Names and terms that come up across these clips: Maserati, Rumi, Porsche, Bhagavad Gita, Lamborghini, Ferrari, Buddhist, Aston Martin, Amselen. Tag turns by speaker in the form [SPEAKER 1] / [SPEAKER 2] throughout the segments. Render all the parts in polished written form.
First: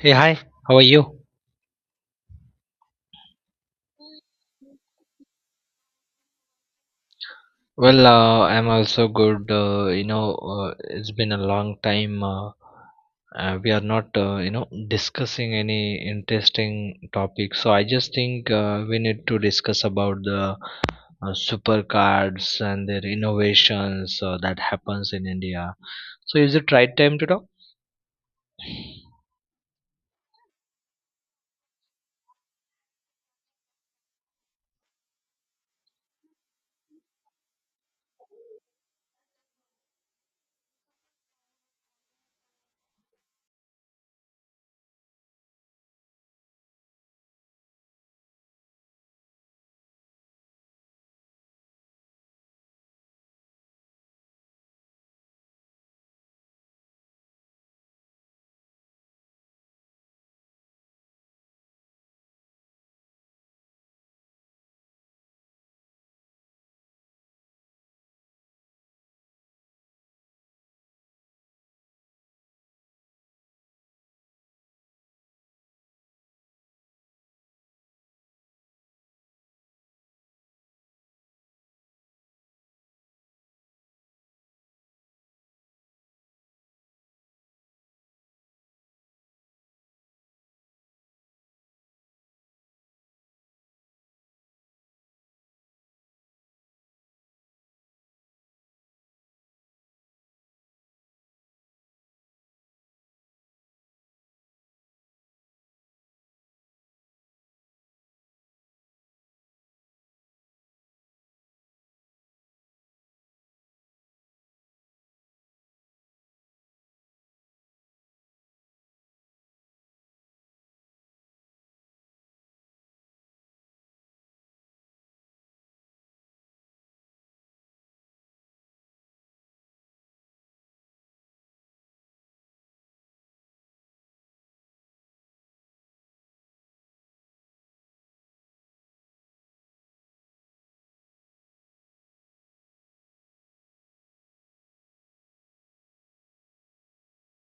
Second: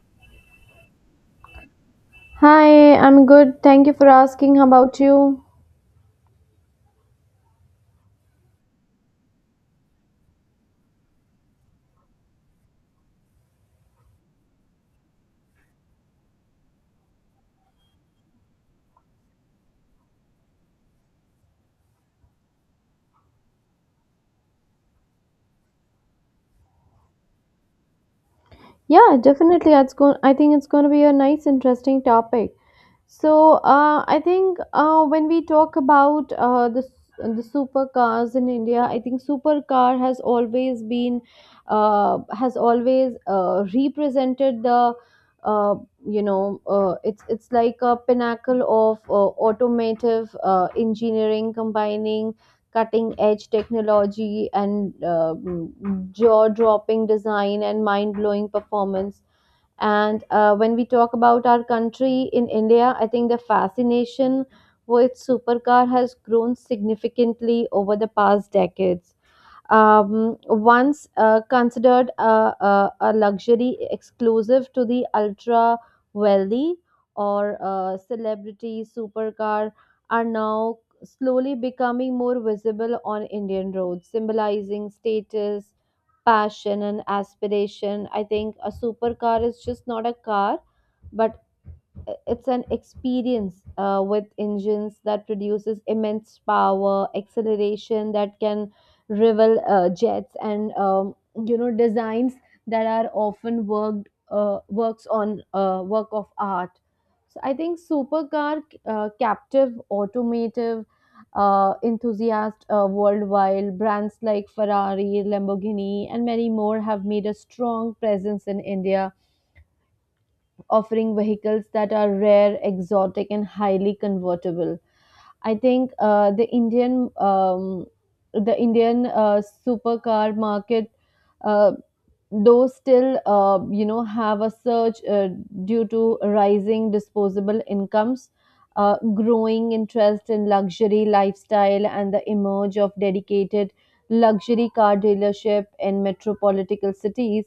[SPEAKER 1] Hey, hi, how are you?
[SPEAKER 2] Hi, I'm good. Thank you for asking. How about you?
[SPEAKER 1] I'm also good. It's been a long time. We are not, discussing any interesting topic. So I just think we need to discuss about the super cards and their innovations that happens in India. So is it right time to talk?
[SPEAKER 2] Yeah, definitely. It's going. I think it's going to be a nice, interesting topic. So I think when we talk about the supercars in India, I think supercar has always been has always represented the uh, it's like a pinnacle of automotive engineering, combining cutting edge technology and jaw dropping design and mind blowing performance. And when we talk about our country in India, I think the fascination with supercar has grown significantly over the past decades. Once considered a luxury exclusive to the ultra wealthy or celebrity supercar, are now slowly becoming more visible on Indian roads, symbolizing status, passion, and aspiration. I think a supercar is just not a car, but it's an experience with engines that produces immense power acceleration that can rival jets, and designs that are often worked works on work of art. So I think supercar captive automotive enthusiast worldwide brands like Ferrari, Lamborghini, and many more have made a strong presence in India, offering vehicles that are rare, exotic, and highly convertible. I think the Indian supercar market uh, those still have a surge due to rising disposable incomes, growing interest in luxury lifestyle, and the emerge of dedicated luxury car dealership in metropolitan cities.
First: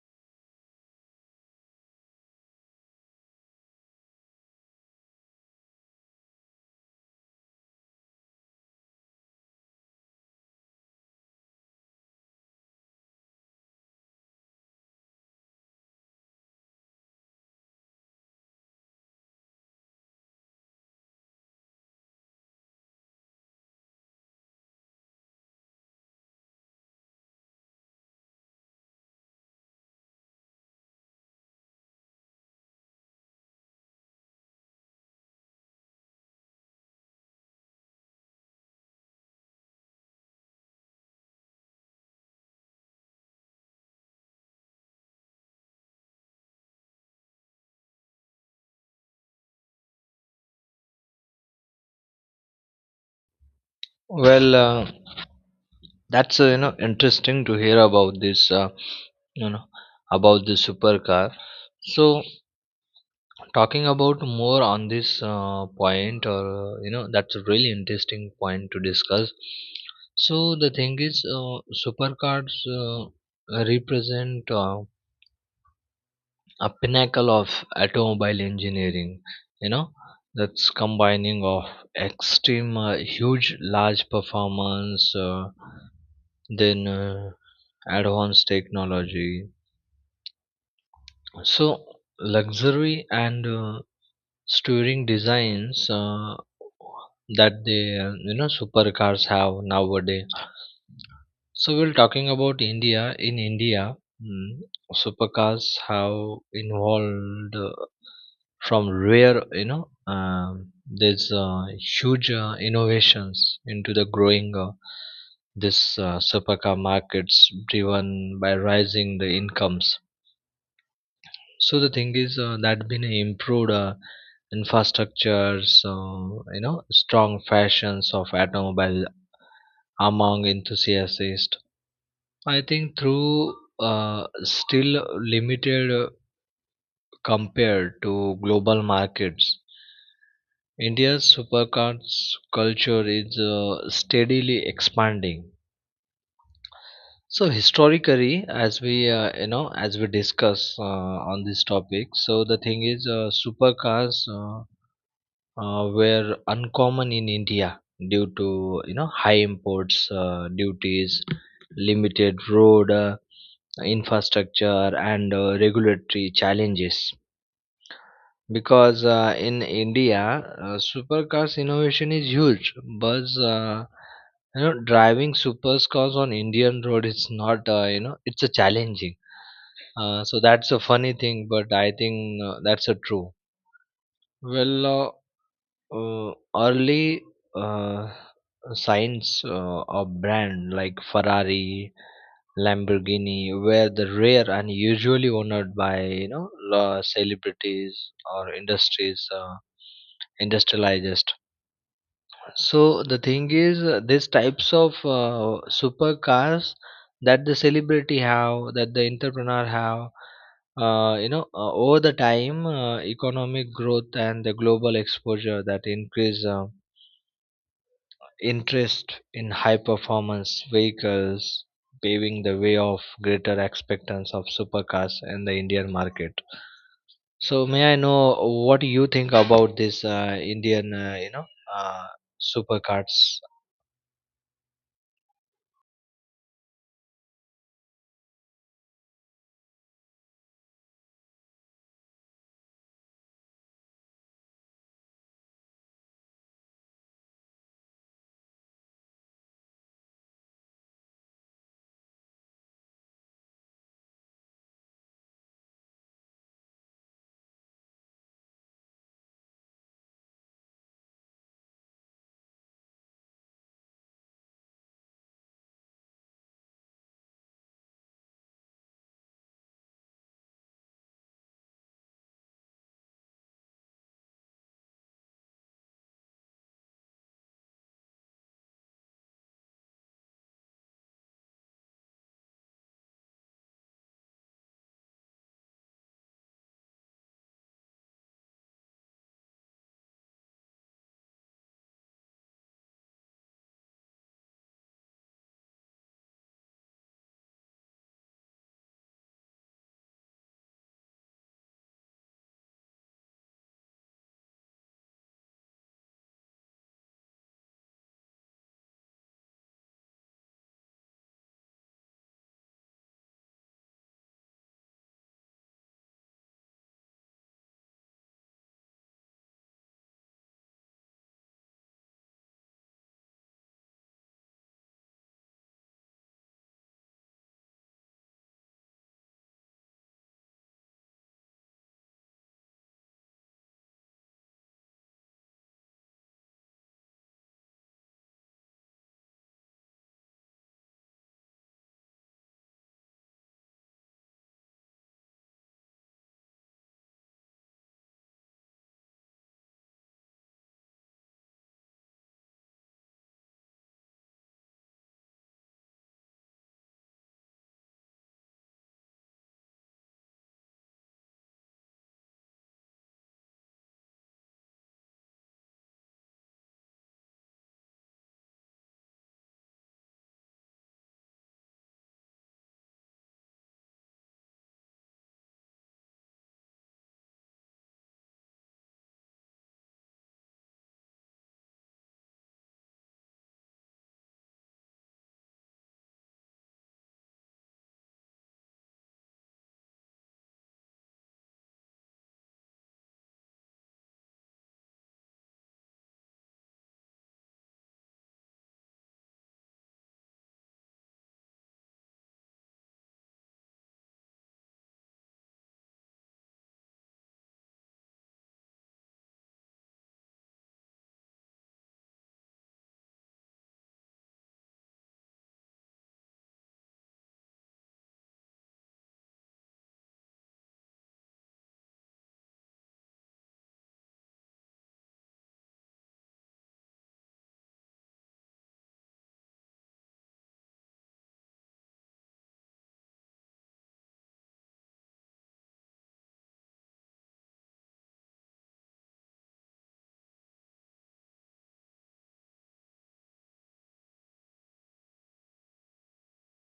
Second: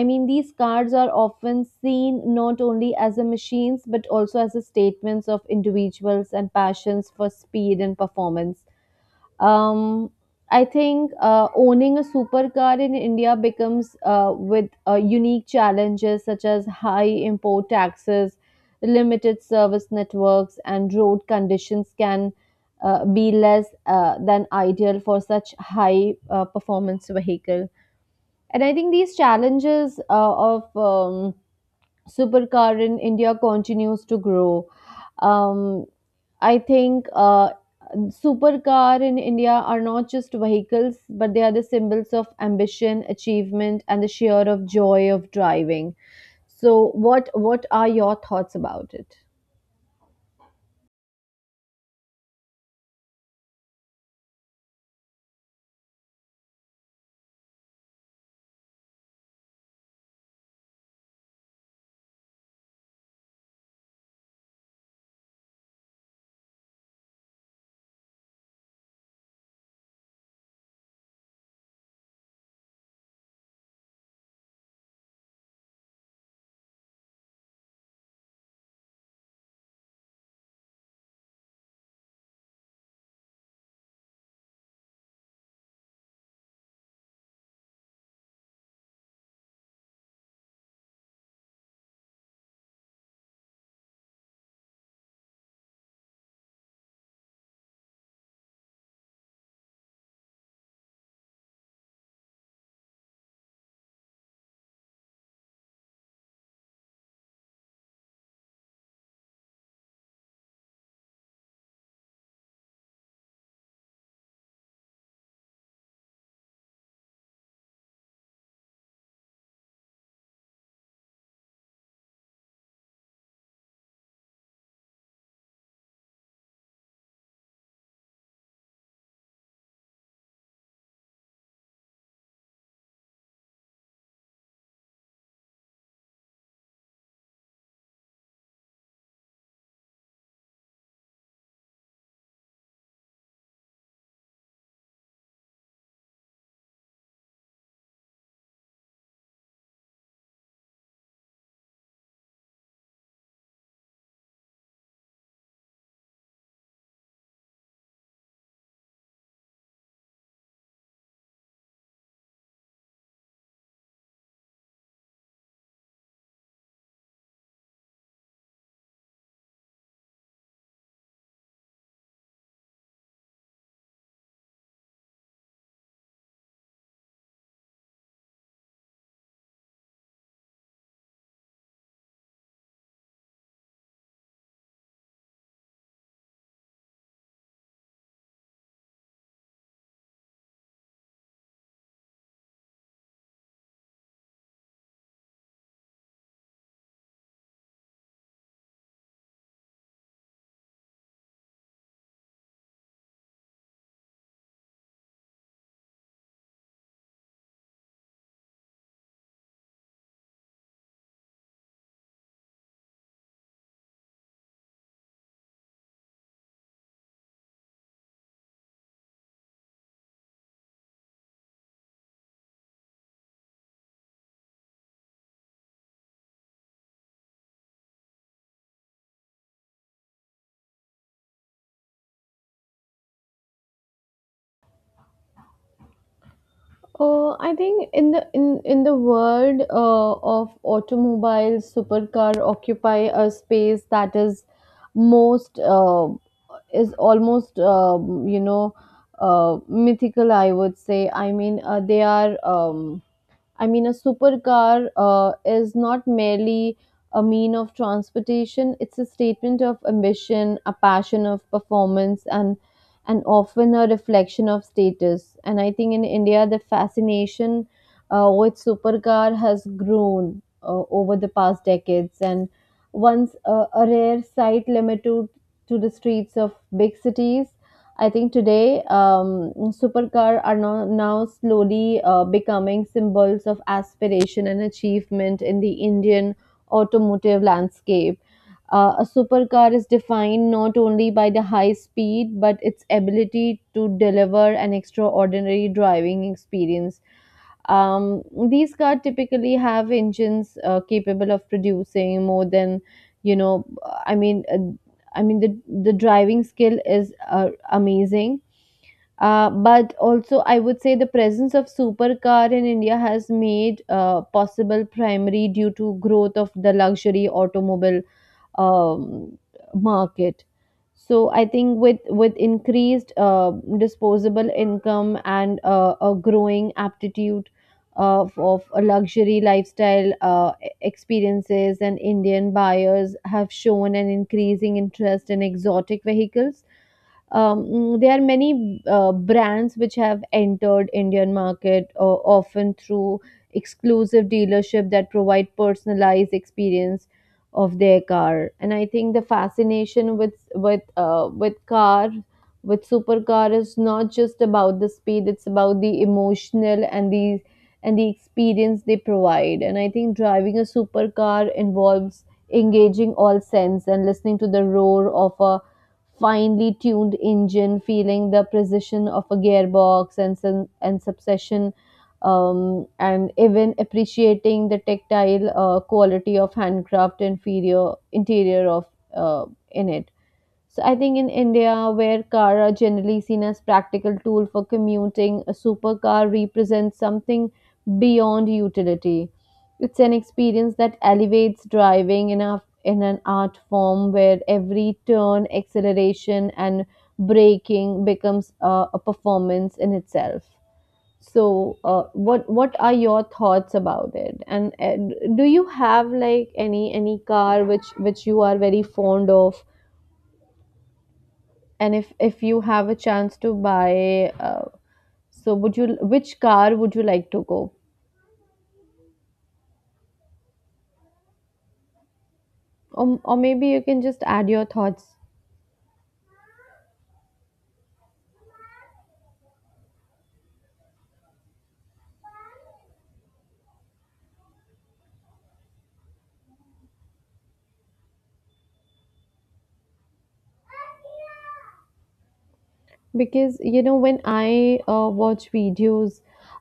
[SPEAKER 2] I mean, these cars are often seen not only as a machines but also as a statements of individuals and passions for speed and performance. um, I think owning a supercar in India becomes with unique challenges such as high import taxes, limited service networks, and road conditions can be less than ideal for such high performance vehicle. And I think these challenges of supercar in India continues to grow. Um, I think supercar in India are not just vehicles, but they are the symbols of ambition, achievement, and the sheer of joy of driving. So, what are your thoughts about it?
[SPEAKER 1] Well, uh, that's interesting to hear about this. You know about the supercar, so talking about more on this point, or you know that's a really interesting point to discuss. So the thing is, supercars uh, represent a pinnacle of automobile engineering, you know, that's combining of extreme, huge, large performance, then advanced technology, so luxury and touring designs that the supercars have nowadays. So we're talking about India. In India, mm, supercars have involved, from rare, you know there's huge innovations into the growing, this supercar markets driven by rising the incomes. So the thing is, that been improved. Infrastructure, so you know, strong fashions of automobile among enthusiasts. I think through, still limited compared to global markets, India's supercars culture is steadily expanding. So historically, as we as we discuss on this topic, so the thing is, supercars were uncommon in India due to, you know, high imports duties, limited road infrastructure, and regulatory challenges. Because in India, supercars innovation is huge, but driving supercars on Indian road is not, it's a challenging. So that's a funny thing, but I think that's a true. Well, uh, Early uh, signs of brand like Ferrari, Lamborghini were the rare and usually owned by, you know, celebrities or industries, industrialized. So the thing is, these types of supercars that the celebrity have, that the entrepreneur have, over the time, economic growth and the global exposure that increase interest in high performance vehicles, paving the way of greater acceptance of supercars in the Indian market. So may I know what you think about this Indian, uh, supercars?
[SPEAKER 2] I think in the world of automobiles, supercar occupy a space that is most is almost mythical, I would say. I mean, they are. I mean, a supercar is not merely a mean of transportation, it's a statement of ambition, a passion of performance, and often a reflection of status. And I think in India, the fascination with supercar has grown over the past decades. And once a rare sight limited to the streets of big cities, I think today, supercar are now slowly becoming symbols of aspiration and achievement in the Indian automotive landscape. A supercar is defined not only by the high speed but its ability to deliver an extraordinary driving experience. Um, these cars typically have engines capable of producing more than, you know, I mean, uh, I mean the the driving skill is amazing. But also, I would say the presence of supercar in India has made possible primary due to growth of the luxury automobile um, market. So I think with increased disposable income and a growing aptitude of a luxury lifestyle experiences, and Indian buyers have shown an increasing interest in exotic vehicles. There are many brands which have entered Indian market, often through exclusive dealership that provide personalized experience of their car. And I think the fascination with supercar is not just about the speed, it's about the emotional and the experience they provide. And I think driving a supercar involves engaging all sense and listening to the roar of a finely tuned engine, feeling the precision of a gearbox and some, and subsession, and even appreciating the tactile quality of handcraft interior of uh, in it. So I think in India, where car are generally seen as practical tool for commuting, a supercar represents something beyond utility. It's an experience that elevates driving in a in an art form where every turn, acceleration, and braking becomes a performance in itself. So, what are your thoughts about it? And do you have like any car which you are very fond of? And if you have a chance to buy, so would you which car would you like to go? Or maybe you can just add your thoughts, because you know when I watch videos,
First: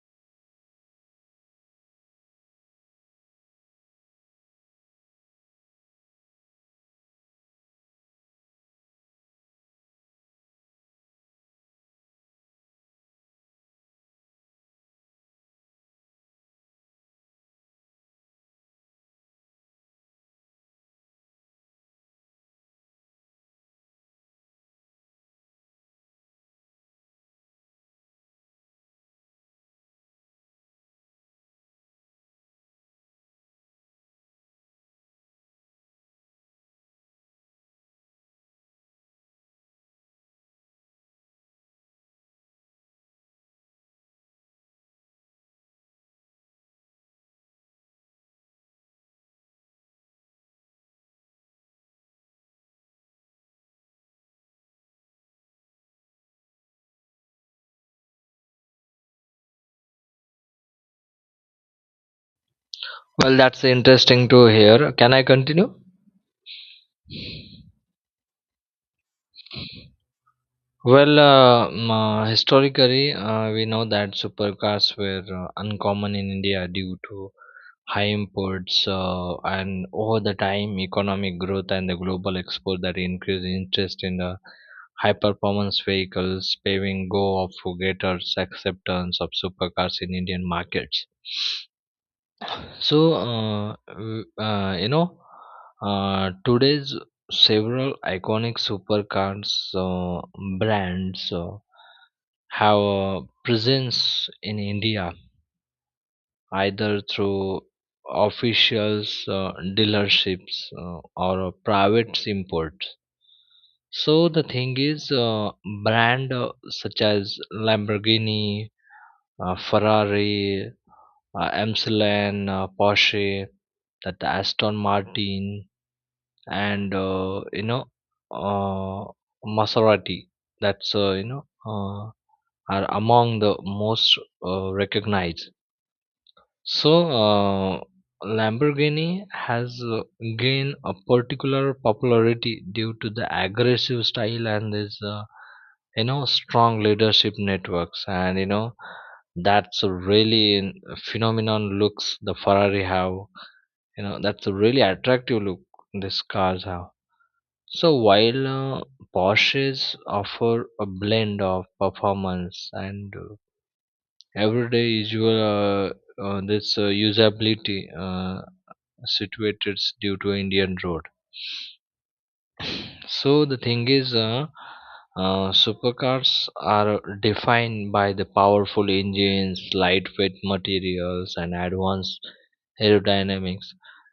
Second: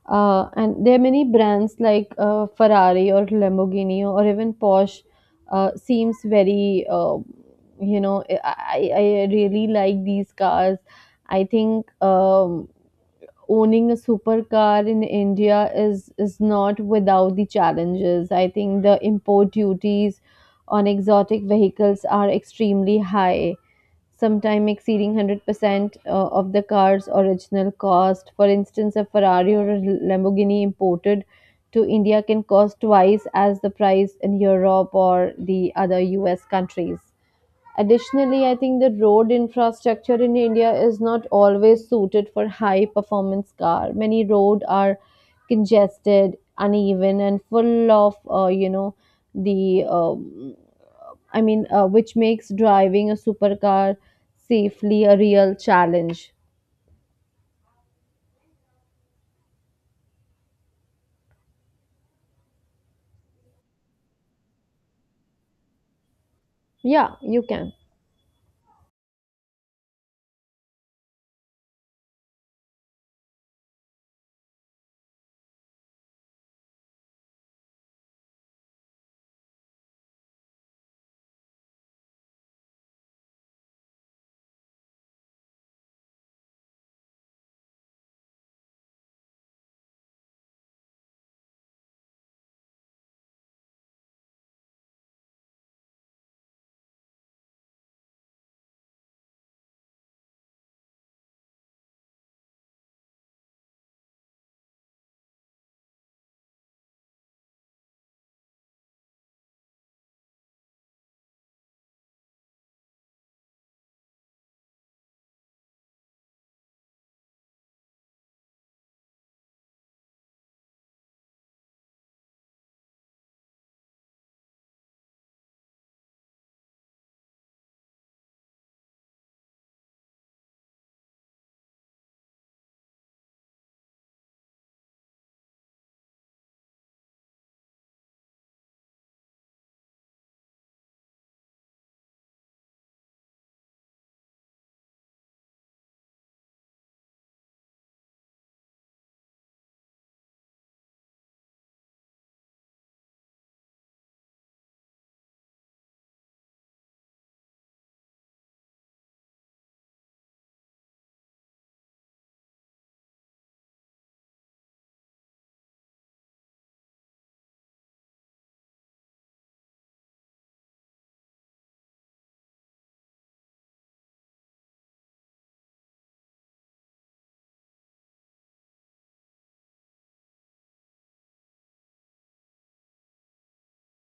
[SPEAKER 2] and there are many brands like Ferrari or Lamborghini or even Porsche, seems very you know I really like these cars. I think um owning a supercar in India is not without the challenges. I think the import duties on exotic vehicles are extremely high, sometimes exceeding 100% of the car's original cost. For instance, a Ferrari or a Lamborghini imported to India can cost twice as the price in Europe or the other US countries. Additionally, I think the road infrastructure in India is not always suited for high performance car. Many roads are congested, uneven, and full of the um which makes driving a supercar safely a real challenge.
[SPEAKER 1] Well, that's interesting to hear. Can I continue?
[SPEAKER 2] Yeah, you can.
[SPEAKER 1] Historically, we know that supercars were uncommon in India due to high imports, and over the time economic growth and the global export that increased interest in the high performance vehicles, paving go of for greater acceptance of supercars in Indian markets. So, today's several iconic supercars brands have a presence in India either through officials, dealerships, or private imports. So the thing is, brand such as Lamborghini, Ferrari, Amselen, Porsche, that the Aston Martin, and uh, Maserati. That's are among the most recognized. So, Lamborghini has gained a particular popularity due to the aggressive style and this, strong leadership networks. And you know, that's a really phenomenon looks the Ferrari have. You know, that's a really attractive look these cars have. So while Porsches offer a blend of performance and everyday usual this usability situated due to Indian road. So the thing is, supercars are defined by the powerful engines, lightweight materials, and advanced aerodynamics.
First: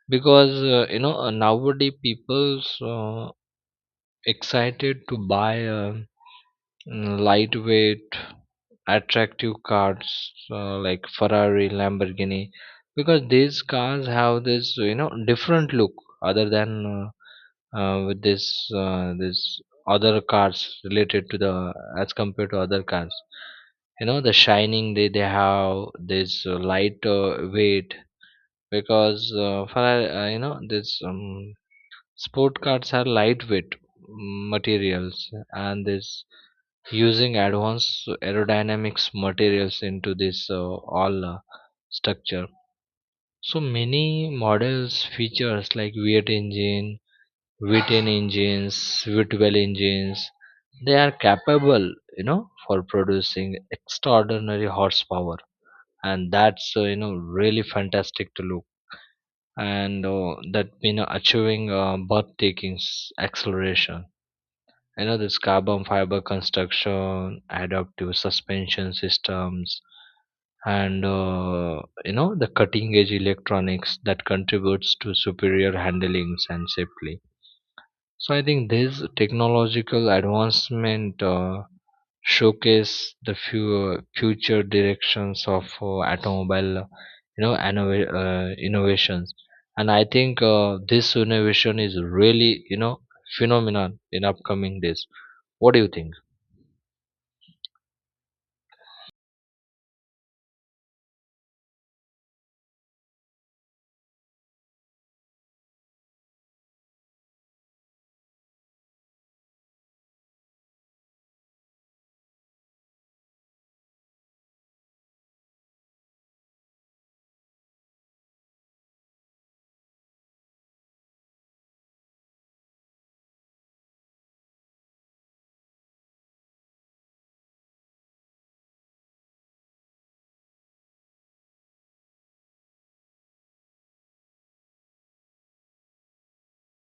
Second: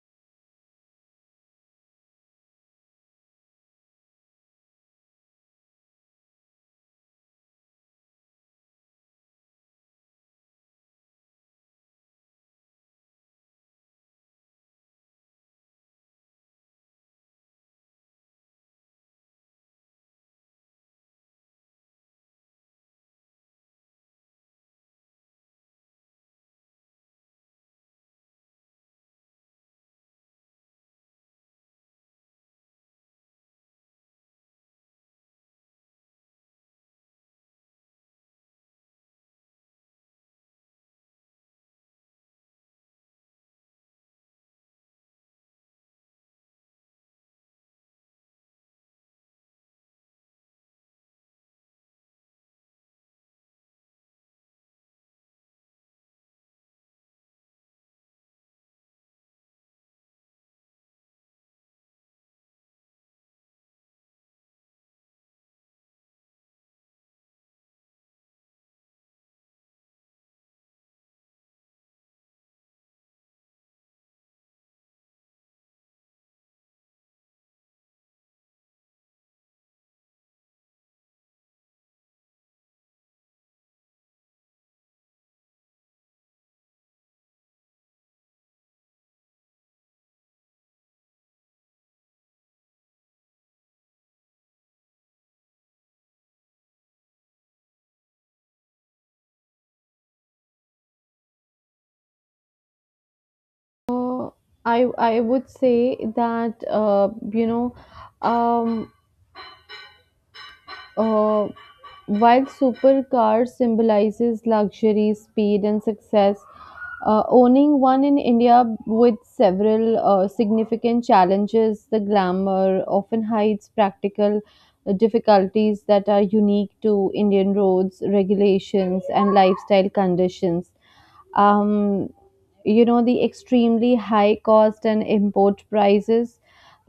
[SPEAKER 1] Because nowadays people's excited to buy a lightweight attractive cars like Ferrari, Lamborghini, because these cars have this, you know, different look other than with this this other cars related to the, as compared to other cars. You know the shining, they have this light weight, because Ferrari, you know this sport cars are lightweight materials and this using advanced aerodynamics materials into this all structure. So many models features like V8 engine, V10 engines, V12 engines. They are capable, you know, for producing extraordinary horsepower, and that's really fantastic to look, and that, you know, achieving birth takings acceleration, you know, this carbon fiber construction, adaptive suspension systems, and the cutting edge electronics that contributes to superior handlings and safely. So I think this technological advancement showcase the few future directions of automobile, innovations. And I think this innovation is really, you know, phenomenon in upcoming days. What do you think?
[SPEAKER 2] Uh, I I would say that um, Uh, while supercar symbolizes luxury, speed, and success, owning one in India with several significant challenges, the glamour often hides practical difficulties that are unique to Indian roads, regulations, and lifestyle conditions. Um, the extremely high cost and import prices.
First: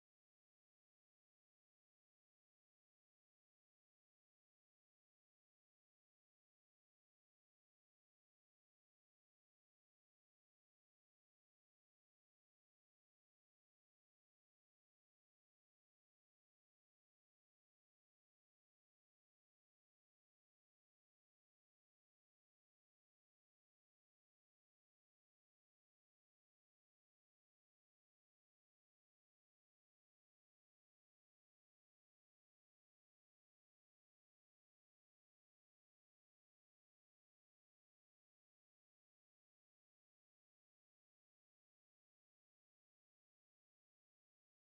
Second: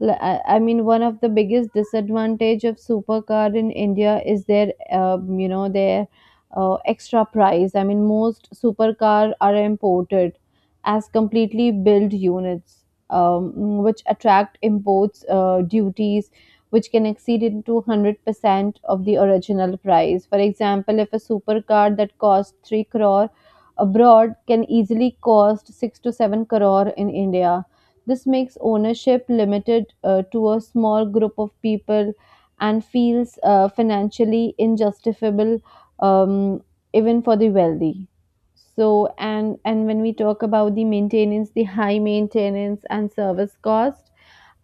[SPEAKER 2] I mean, one of the biggest disadvantage of supercar in India is their their extra price. I mean, most supercar are imported as completely built units, um, which attract imports duties which can exceed into 100% of the original price. For example, if a supercar that costs 3 crore abroad can easily cost 6 to 7 crore in India. This makes ownership limited to a small group of people and feels financially injustifiable, um, even for the wealthy. So, and when we talk about the maintenance, the high maintenance and service cost,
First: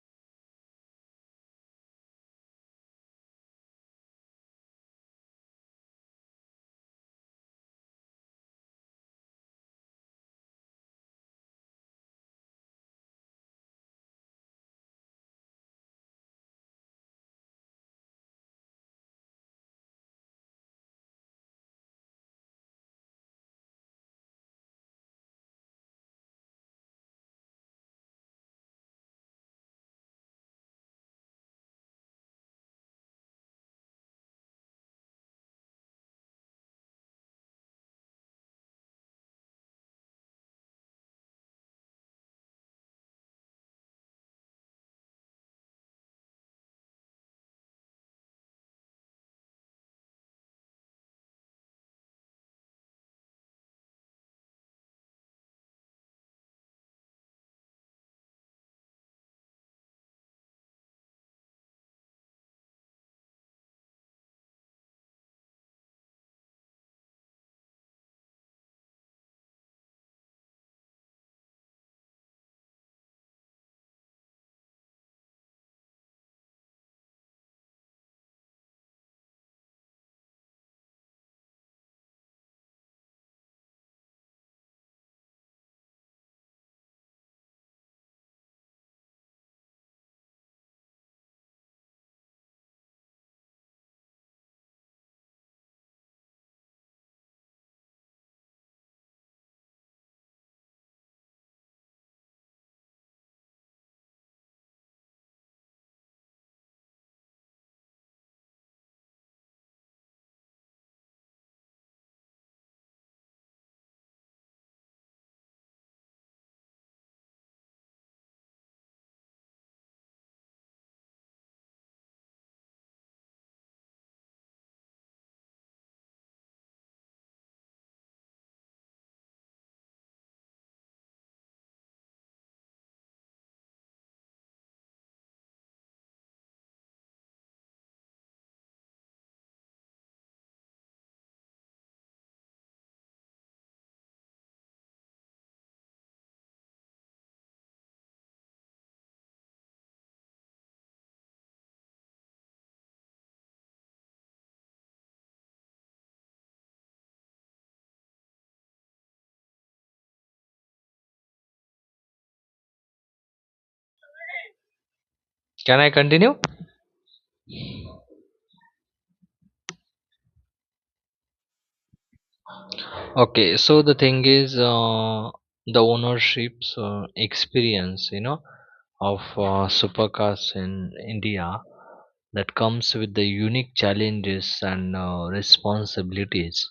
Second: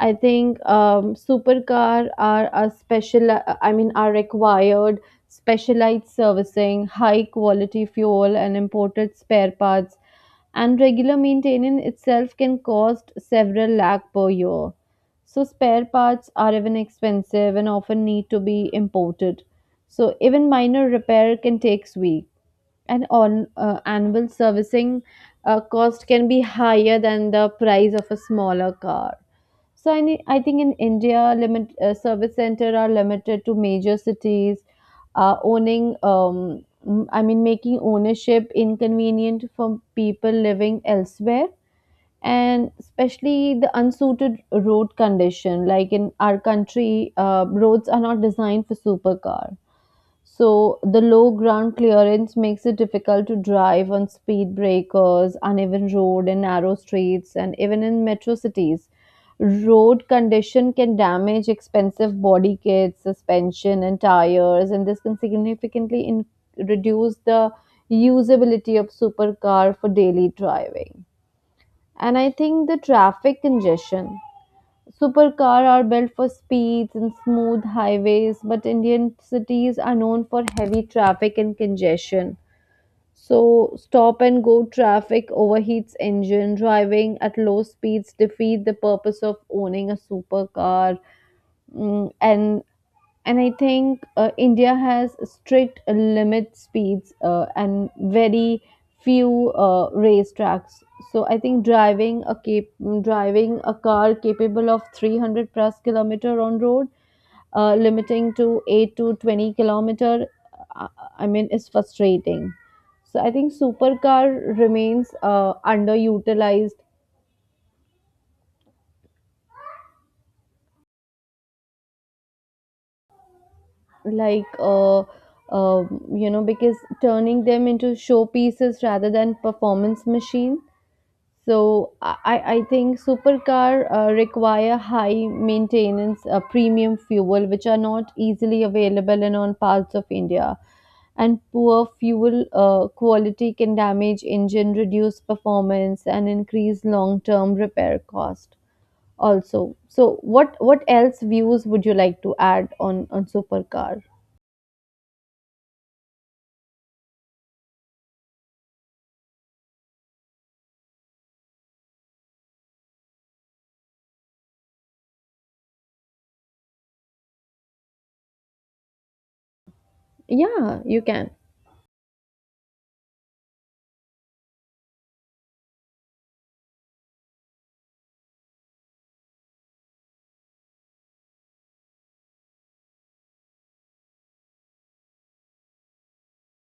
[SPEAKER 2] I think supercar are a special. I mean, are required specialized servicing, high quality fuel, and imported spare parts. And regular maintenance itself can cost several lakh per year. So spare parts are even expensive and often need to be imported. So even minor repair can take weeks. And on annual servicing cost can be higher than the price of a smaller car. So I, I think in India, limit service center are limited to major cities. Owning, I mean, making ownership inconvenient for people living elsewhere, and especially the unsuited road condition. Like in our country, roads are not designed for supercar. So the low ground clearance makes it difficult to drive on speed breakers, uneven road and narrow streets, and even in metro cities. Road condition can damage expensive body kits, suspension, and tires, and this can significantly reduce the usability of supercar for daily driving. And I think the traffic congestion, supercar are built for speeds and smooth highways, but Indian cities are known for heavy traffic and congestion. So, stop and go traffic overheats engine. Driving at low speeds defeat the purpose of owning a supercar. And I think India has strict limit speeds and very few race tracks. So I think driving a car capable of 300 plus kilometer on road limiting to 8 to 20 kilometer, uh, I mean, is frustrating. So I think supercar remains underutilized, like uh, uh, because turning them into showpieces rather than performance machine. I think supercar require high maintenance premium fuel which are not easily available in on parts of India, and poor fuel quality can damage engine, reduce performance, and increase long term repair cost also. So what else views would you like to add on supercar?
[SPEAKER 1] Can I continue?
[SPEAKER 2] Yeah, you can.
[SPEAKER 1] Okay, so the thing is, the ownership's experience, you know, of supercars in India, that comes with the unique challenges and responsibilities,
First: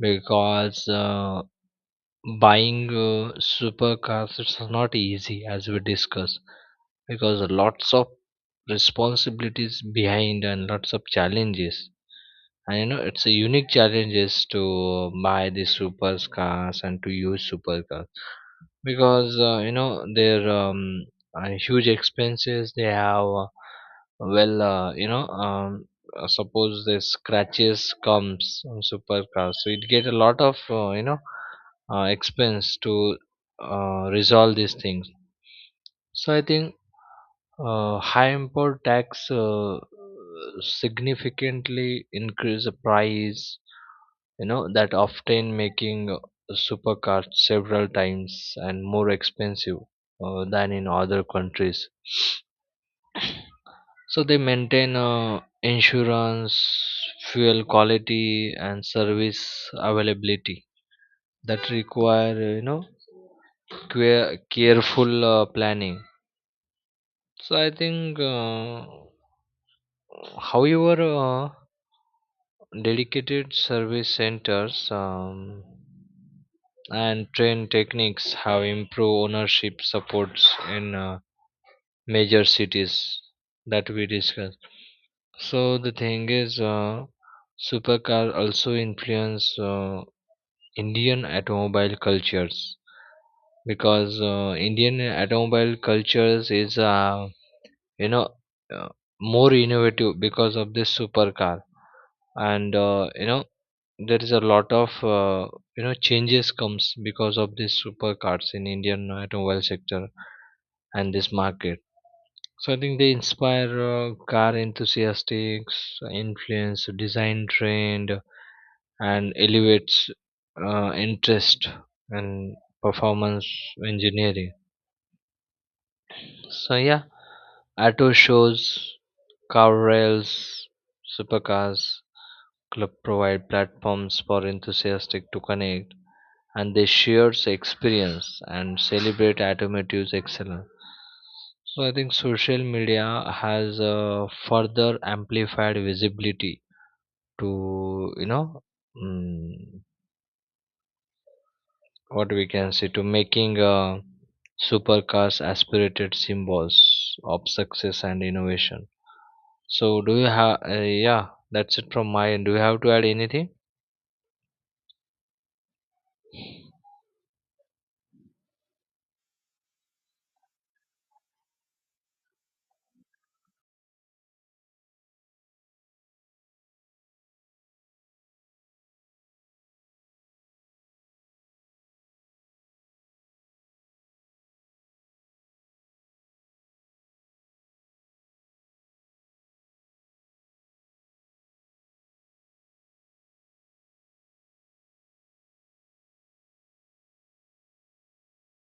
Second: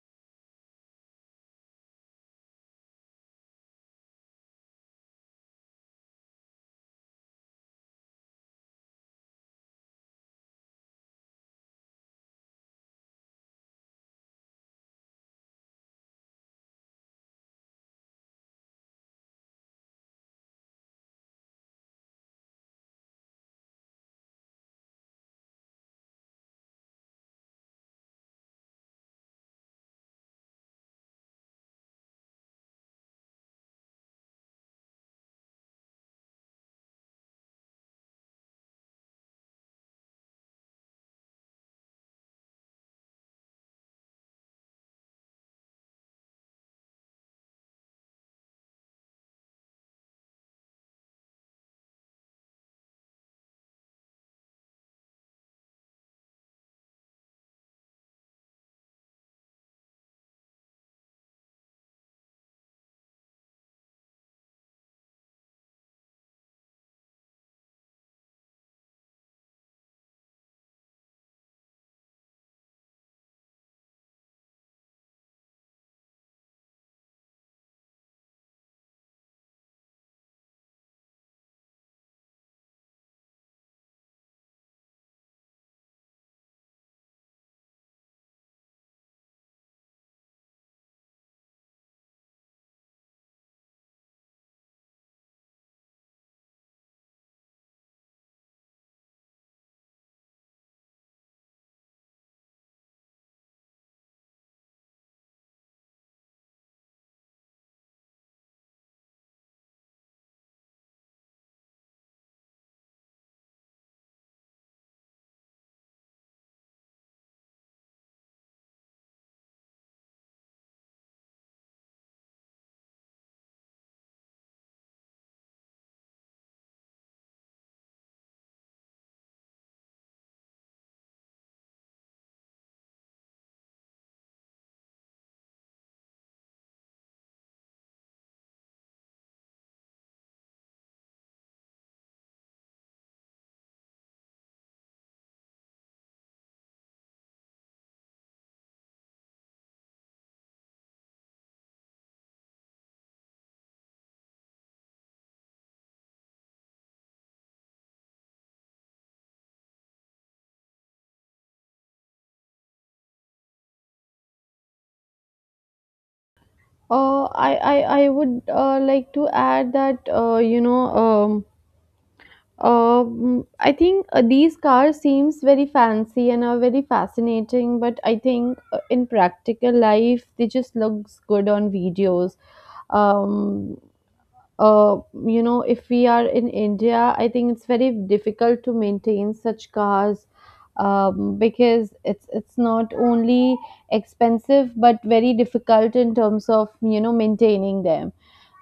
[SPEAKER 1] because buying supercars, it's not easy as we discussed, because lots of responsibilities behind and lots of challenges, and you know, it's a unique challenges to buy the supercars and to use supercars, because their huge expenses they have. Well uh, you know um, Suppose the scratches comes on supercars, so it get a lot of expense to resolve these things. So I think high import tax significantly increase the price. You know, that often making supercars several times and more expensive than in other countries. So they maintain insurance, fuel quality, and service availability that require, careful planning. So I think, however dedicated service centers and train techniques have improved ownership supports in major cities that we discussed. So the thing is, supercar also influence Indian automobile cultures, because Indian automobile cultures is you know uh, more innovative because of this supercar, and, you know, there is a lot of changes comes because of these supercars in Indian automobile sector and this market. So I think they inspire car enthusiasts, influence design trend, and elevates interest and performance engineering. So yeah, auto shows, car rails, supercars club provide platforms for enthusiasts to connect, and they share experience and celebrate automotive excellence. So I think social media has further amplified visibility to, you know, mm, what we can say, to making supercars aspirated symbols of success and innovation. So do you have? Yeah, that's it from my end. Do you have to add anything?
[SPEAKER 2] Uh, I, I, I would like to add that I think these cars seems very fancy and are very fascinating, but I think in practical life they just looks good on videos. Um, uh, if we are in India, I think it's very difficult to maintain such cars, because it's not only expensive but very difficult in terms of you know maintaining them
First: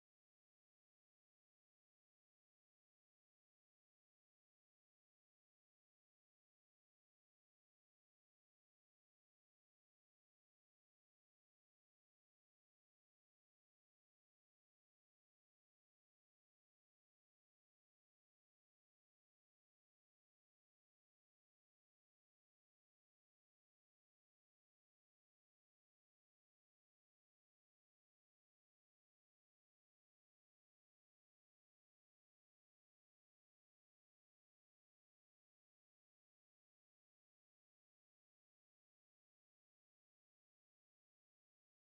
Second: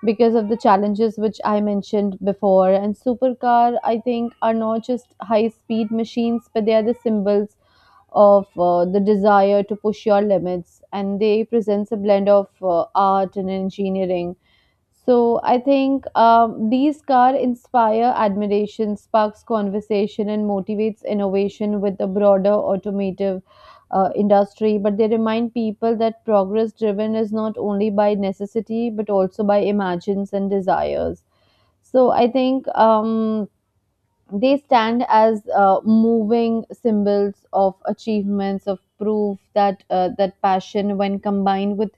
[SPEAKER 2] because of the challenges which I mentioned before. And supercar, I think, are not just high speed machines, but they are the symbols of the desire to push your limits, and they presents a blend of art and engineering. So I think these car inspire admiration, sparks conversation, and motivates innovation with a broader automotive industry. But they remind people that progress driven is not only by necessity but also by imagines and desires. So I think they stand as moving symbols of achievements of proof that passion when combined with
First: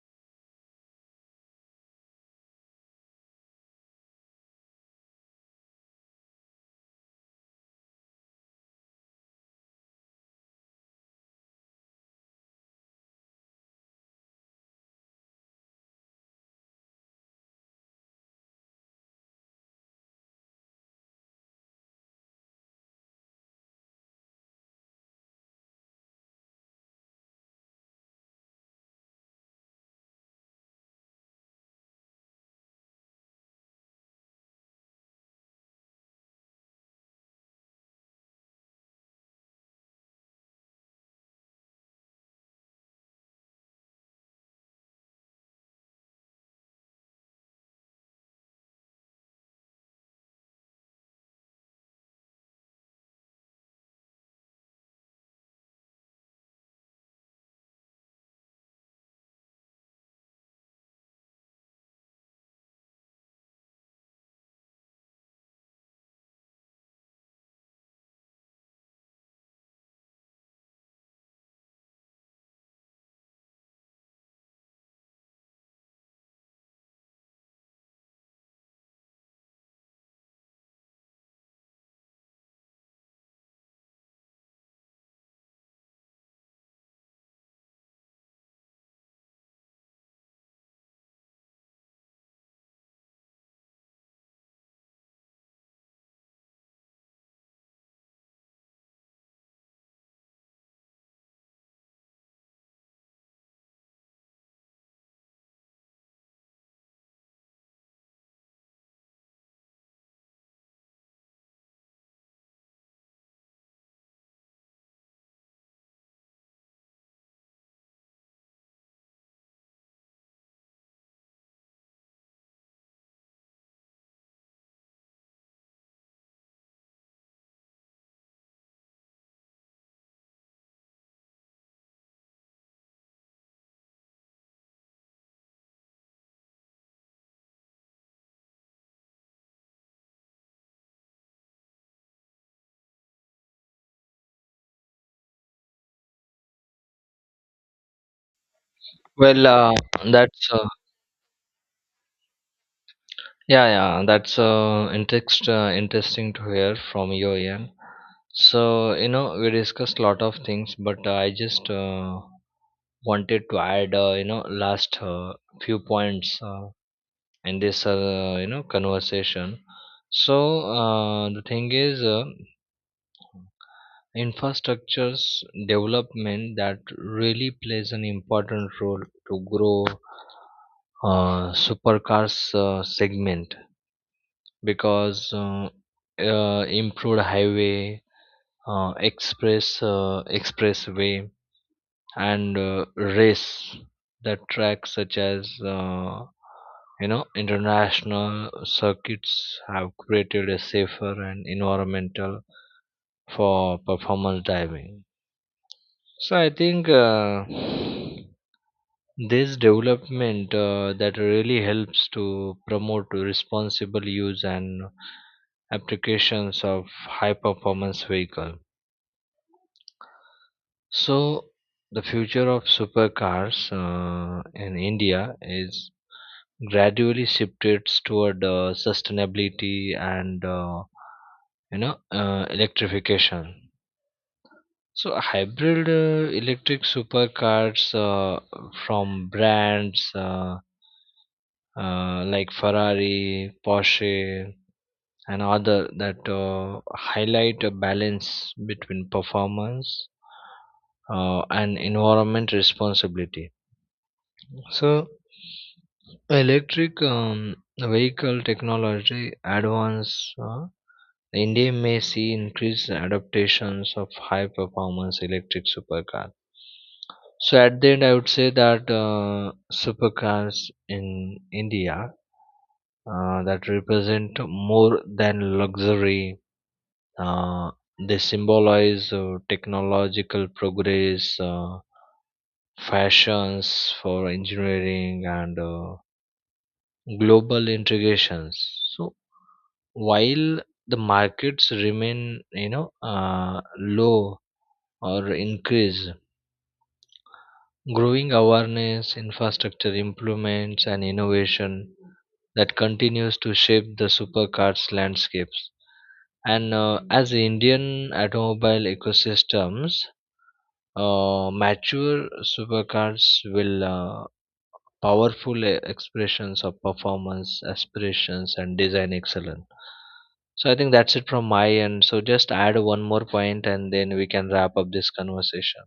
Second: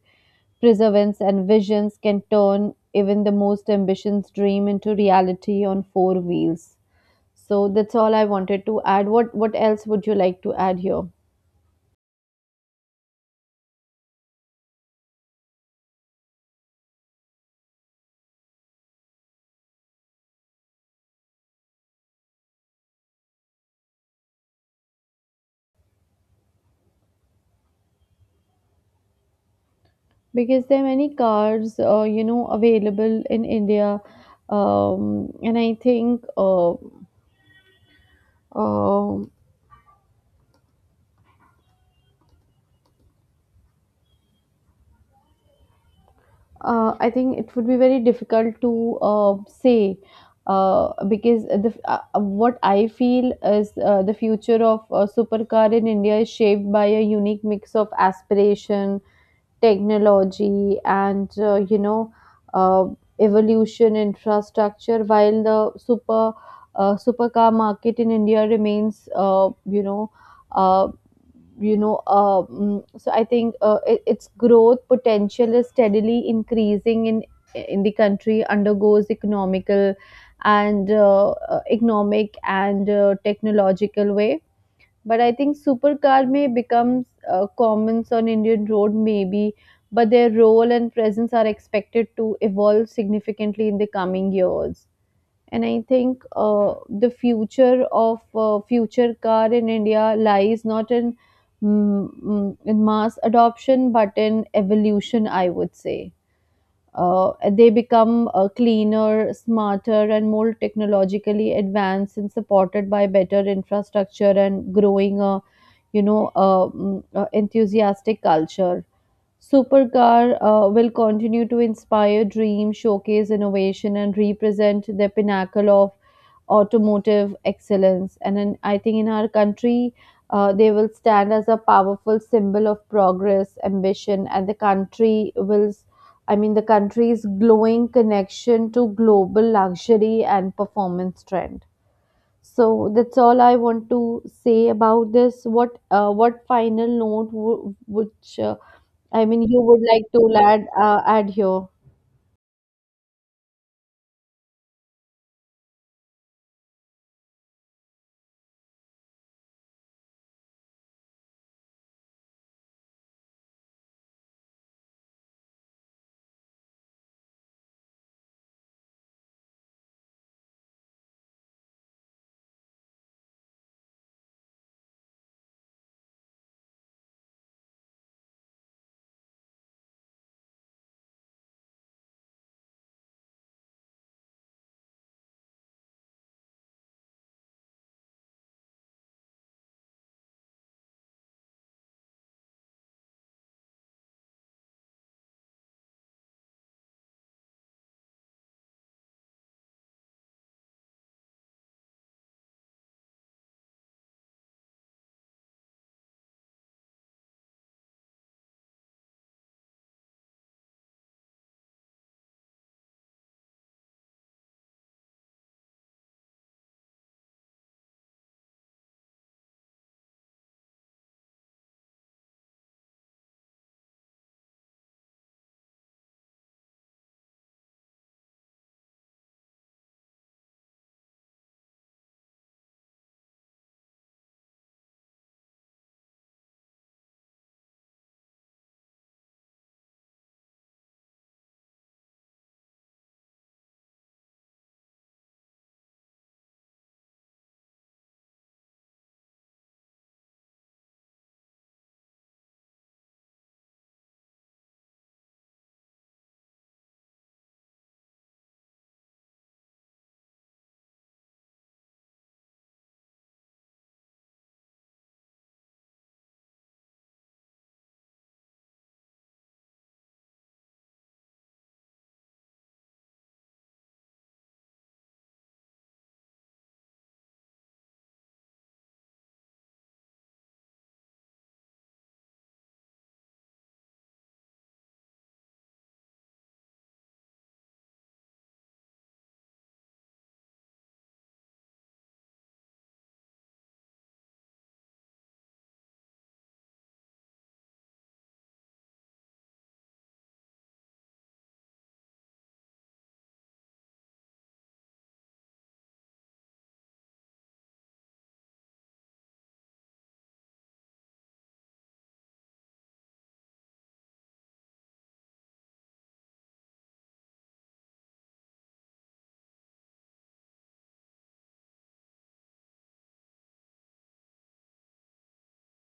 [SPEAKER 2] perseverance and visions can turn even the most ambitious dream into reality on four wheels. So that's all I wanted to add. What else would you like to add here? Because there are many cars available in India, and I think um I think it would be very difficult to say, because the what I feel is the future of supercar in India is shaped by a unique mix of aspiration, technology, and uh, evolution infrastructure. While the supercar market in India remains you know uh, so I think it, its growth potential is steadily increasing in the country undergoes economical and economic and technological way. But I think supercar may becomes common on Indian road maybe, but their role and presence are expected to evolve significantly in the coming years. And I think the future of future car in India lies not in in mass adoption but in evolution. I would say they become cleaner, smarter, and more technologically advanced, and supported by better infrastructure and growing a enthusiastic culture. Supercar will continue to inspire dreams, showcase innovation, and represent the pinnacle of automotive excellence. And I think in our country, they will stand as a powerful symbol of progress, ambition, and the country will, I mean, the country's glowing connection to global luxury and performance trend. So that's all I want to say about this. What final note which I mean
[SPEAKER 1] Well,
[SPEAKER 2] you
[SPEAKER 1] uh,
[SPEAKER 2] would like to
[SPEAKER 1] that's
[SPEAKER 2] add here?
[SPEAKER 1] yeah. That's interesting to hear from your end. So you know, we discussed a lot of things, but I just wanted to add, last few points in this, conversation. So the thing is. Infrastructures development that really plays an important role to grow supercars segment, because improved highway, expressway, and race the tracks, such as uh, international circuits, have created a safer and environmental for performance driving. So I think this development that really helps to promote responsible use and applications of high performance vehicle. So the future of supercars in India is gradually shifted toward sustainability and electrification. So hybrid electric supercars from brands, like Ferrari, Porsche, and other, that highlight a balance between performance and environment responsibility. So, electric vehicle technology advance. India may see increased adaptations of high performance electric supercar. So at the end, I would say that supercars in India, that represent more than luxury. Uh, they symbolize technological progress, fashions for engineering, and global integrations. So while the markets remain, you know, low or increase, growing awareness, infrastructure improvements, and innovation that continues to shape the supercars landscapes. And as the Indian automobile ecosystems mature, supercars will, powerful expressions of performance, aspirations, and design excellence. So I think that's it from my end. So just add one more point, and then we can wrap up this conversation.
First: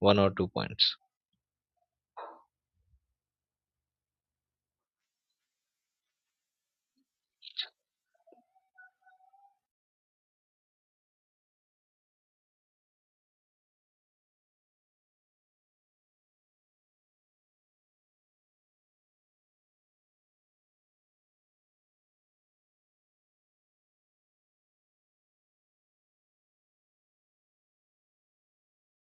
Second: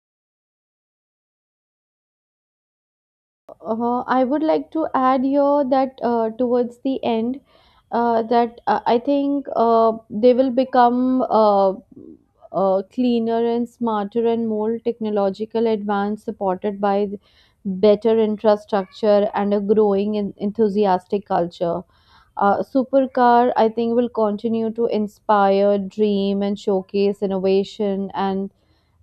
[SPEAKER 1] One or two points.
[SPEAKER 2] I would like to add here that towards the end, that I think they will become cleaner and smarter and more technological advanced, supported by better infrastructure and a growing and enthusiastic culture. Supercar, I think, will continue to inspire, dream, and showcase innovation and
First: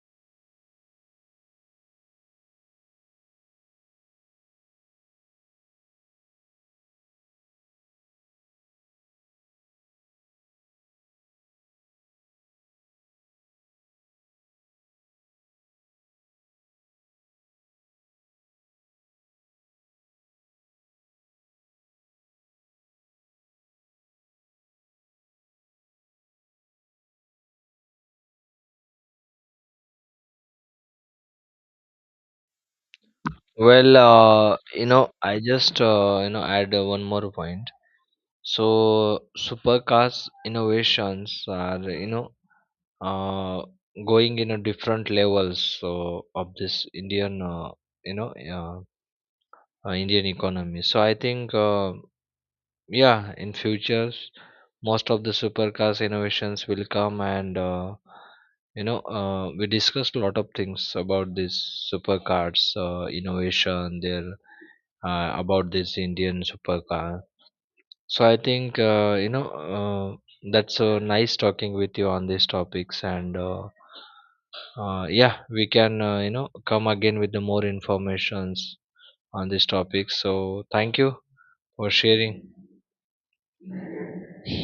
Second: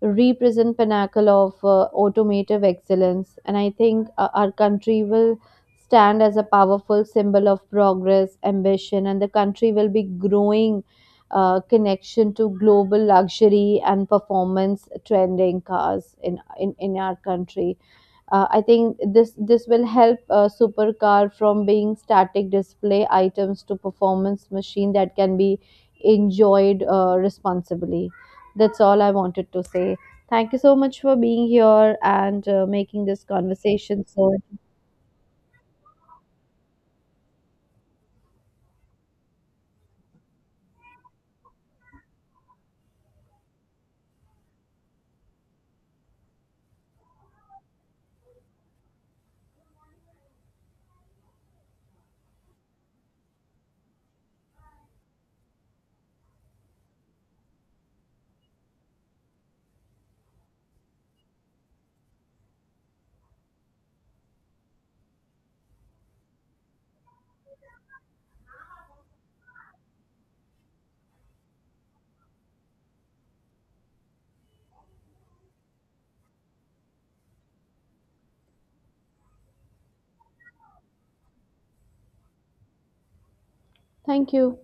[SPEAKER 2] represent pinnacle of automotive excellence. And I think our country will stand as a powerful symbol of progress, ambition, and the country will be growing connection to global luxury and performance trending cars in, our country. I think this will help supercar from being static display items to performance machine that can be enjoyed responsibly. That's all I wanted to say. Thank you so much for being here and making this conversation. So,
[SPEAKER 1] I just, add one more point. So supercars innovations are, you know, uh, going in a different levels, so of this Indian, you know uh, Indian economy. So I think. Yeah, in futures, most of the supercars innovations will come, and we discussed a lot of things about these supercars innovation there, about this Indian supercar. So I think, uh, that's nice talking with you on these topics, and yeah, we can, come again with the more informations on this topic. So thank you for sharing.
[SPEAKER 2] thank you.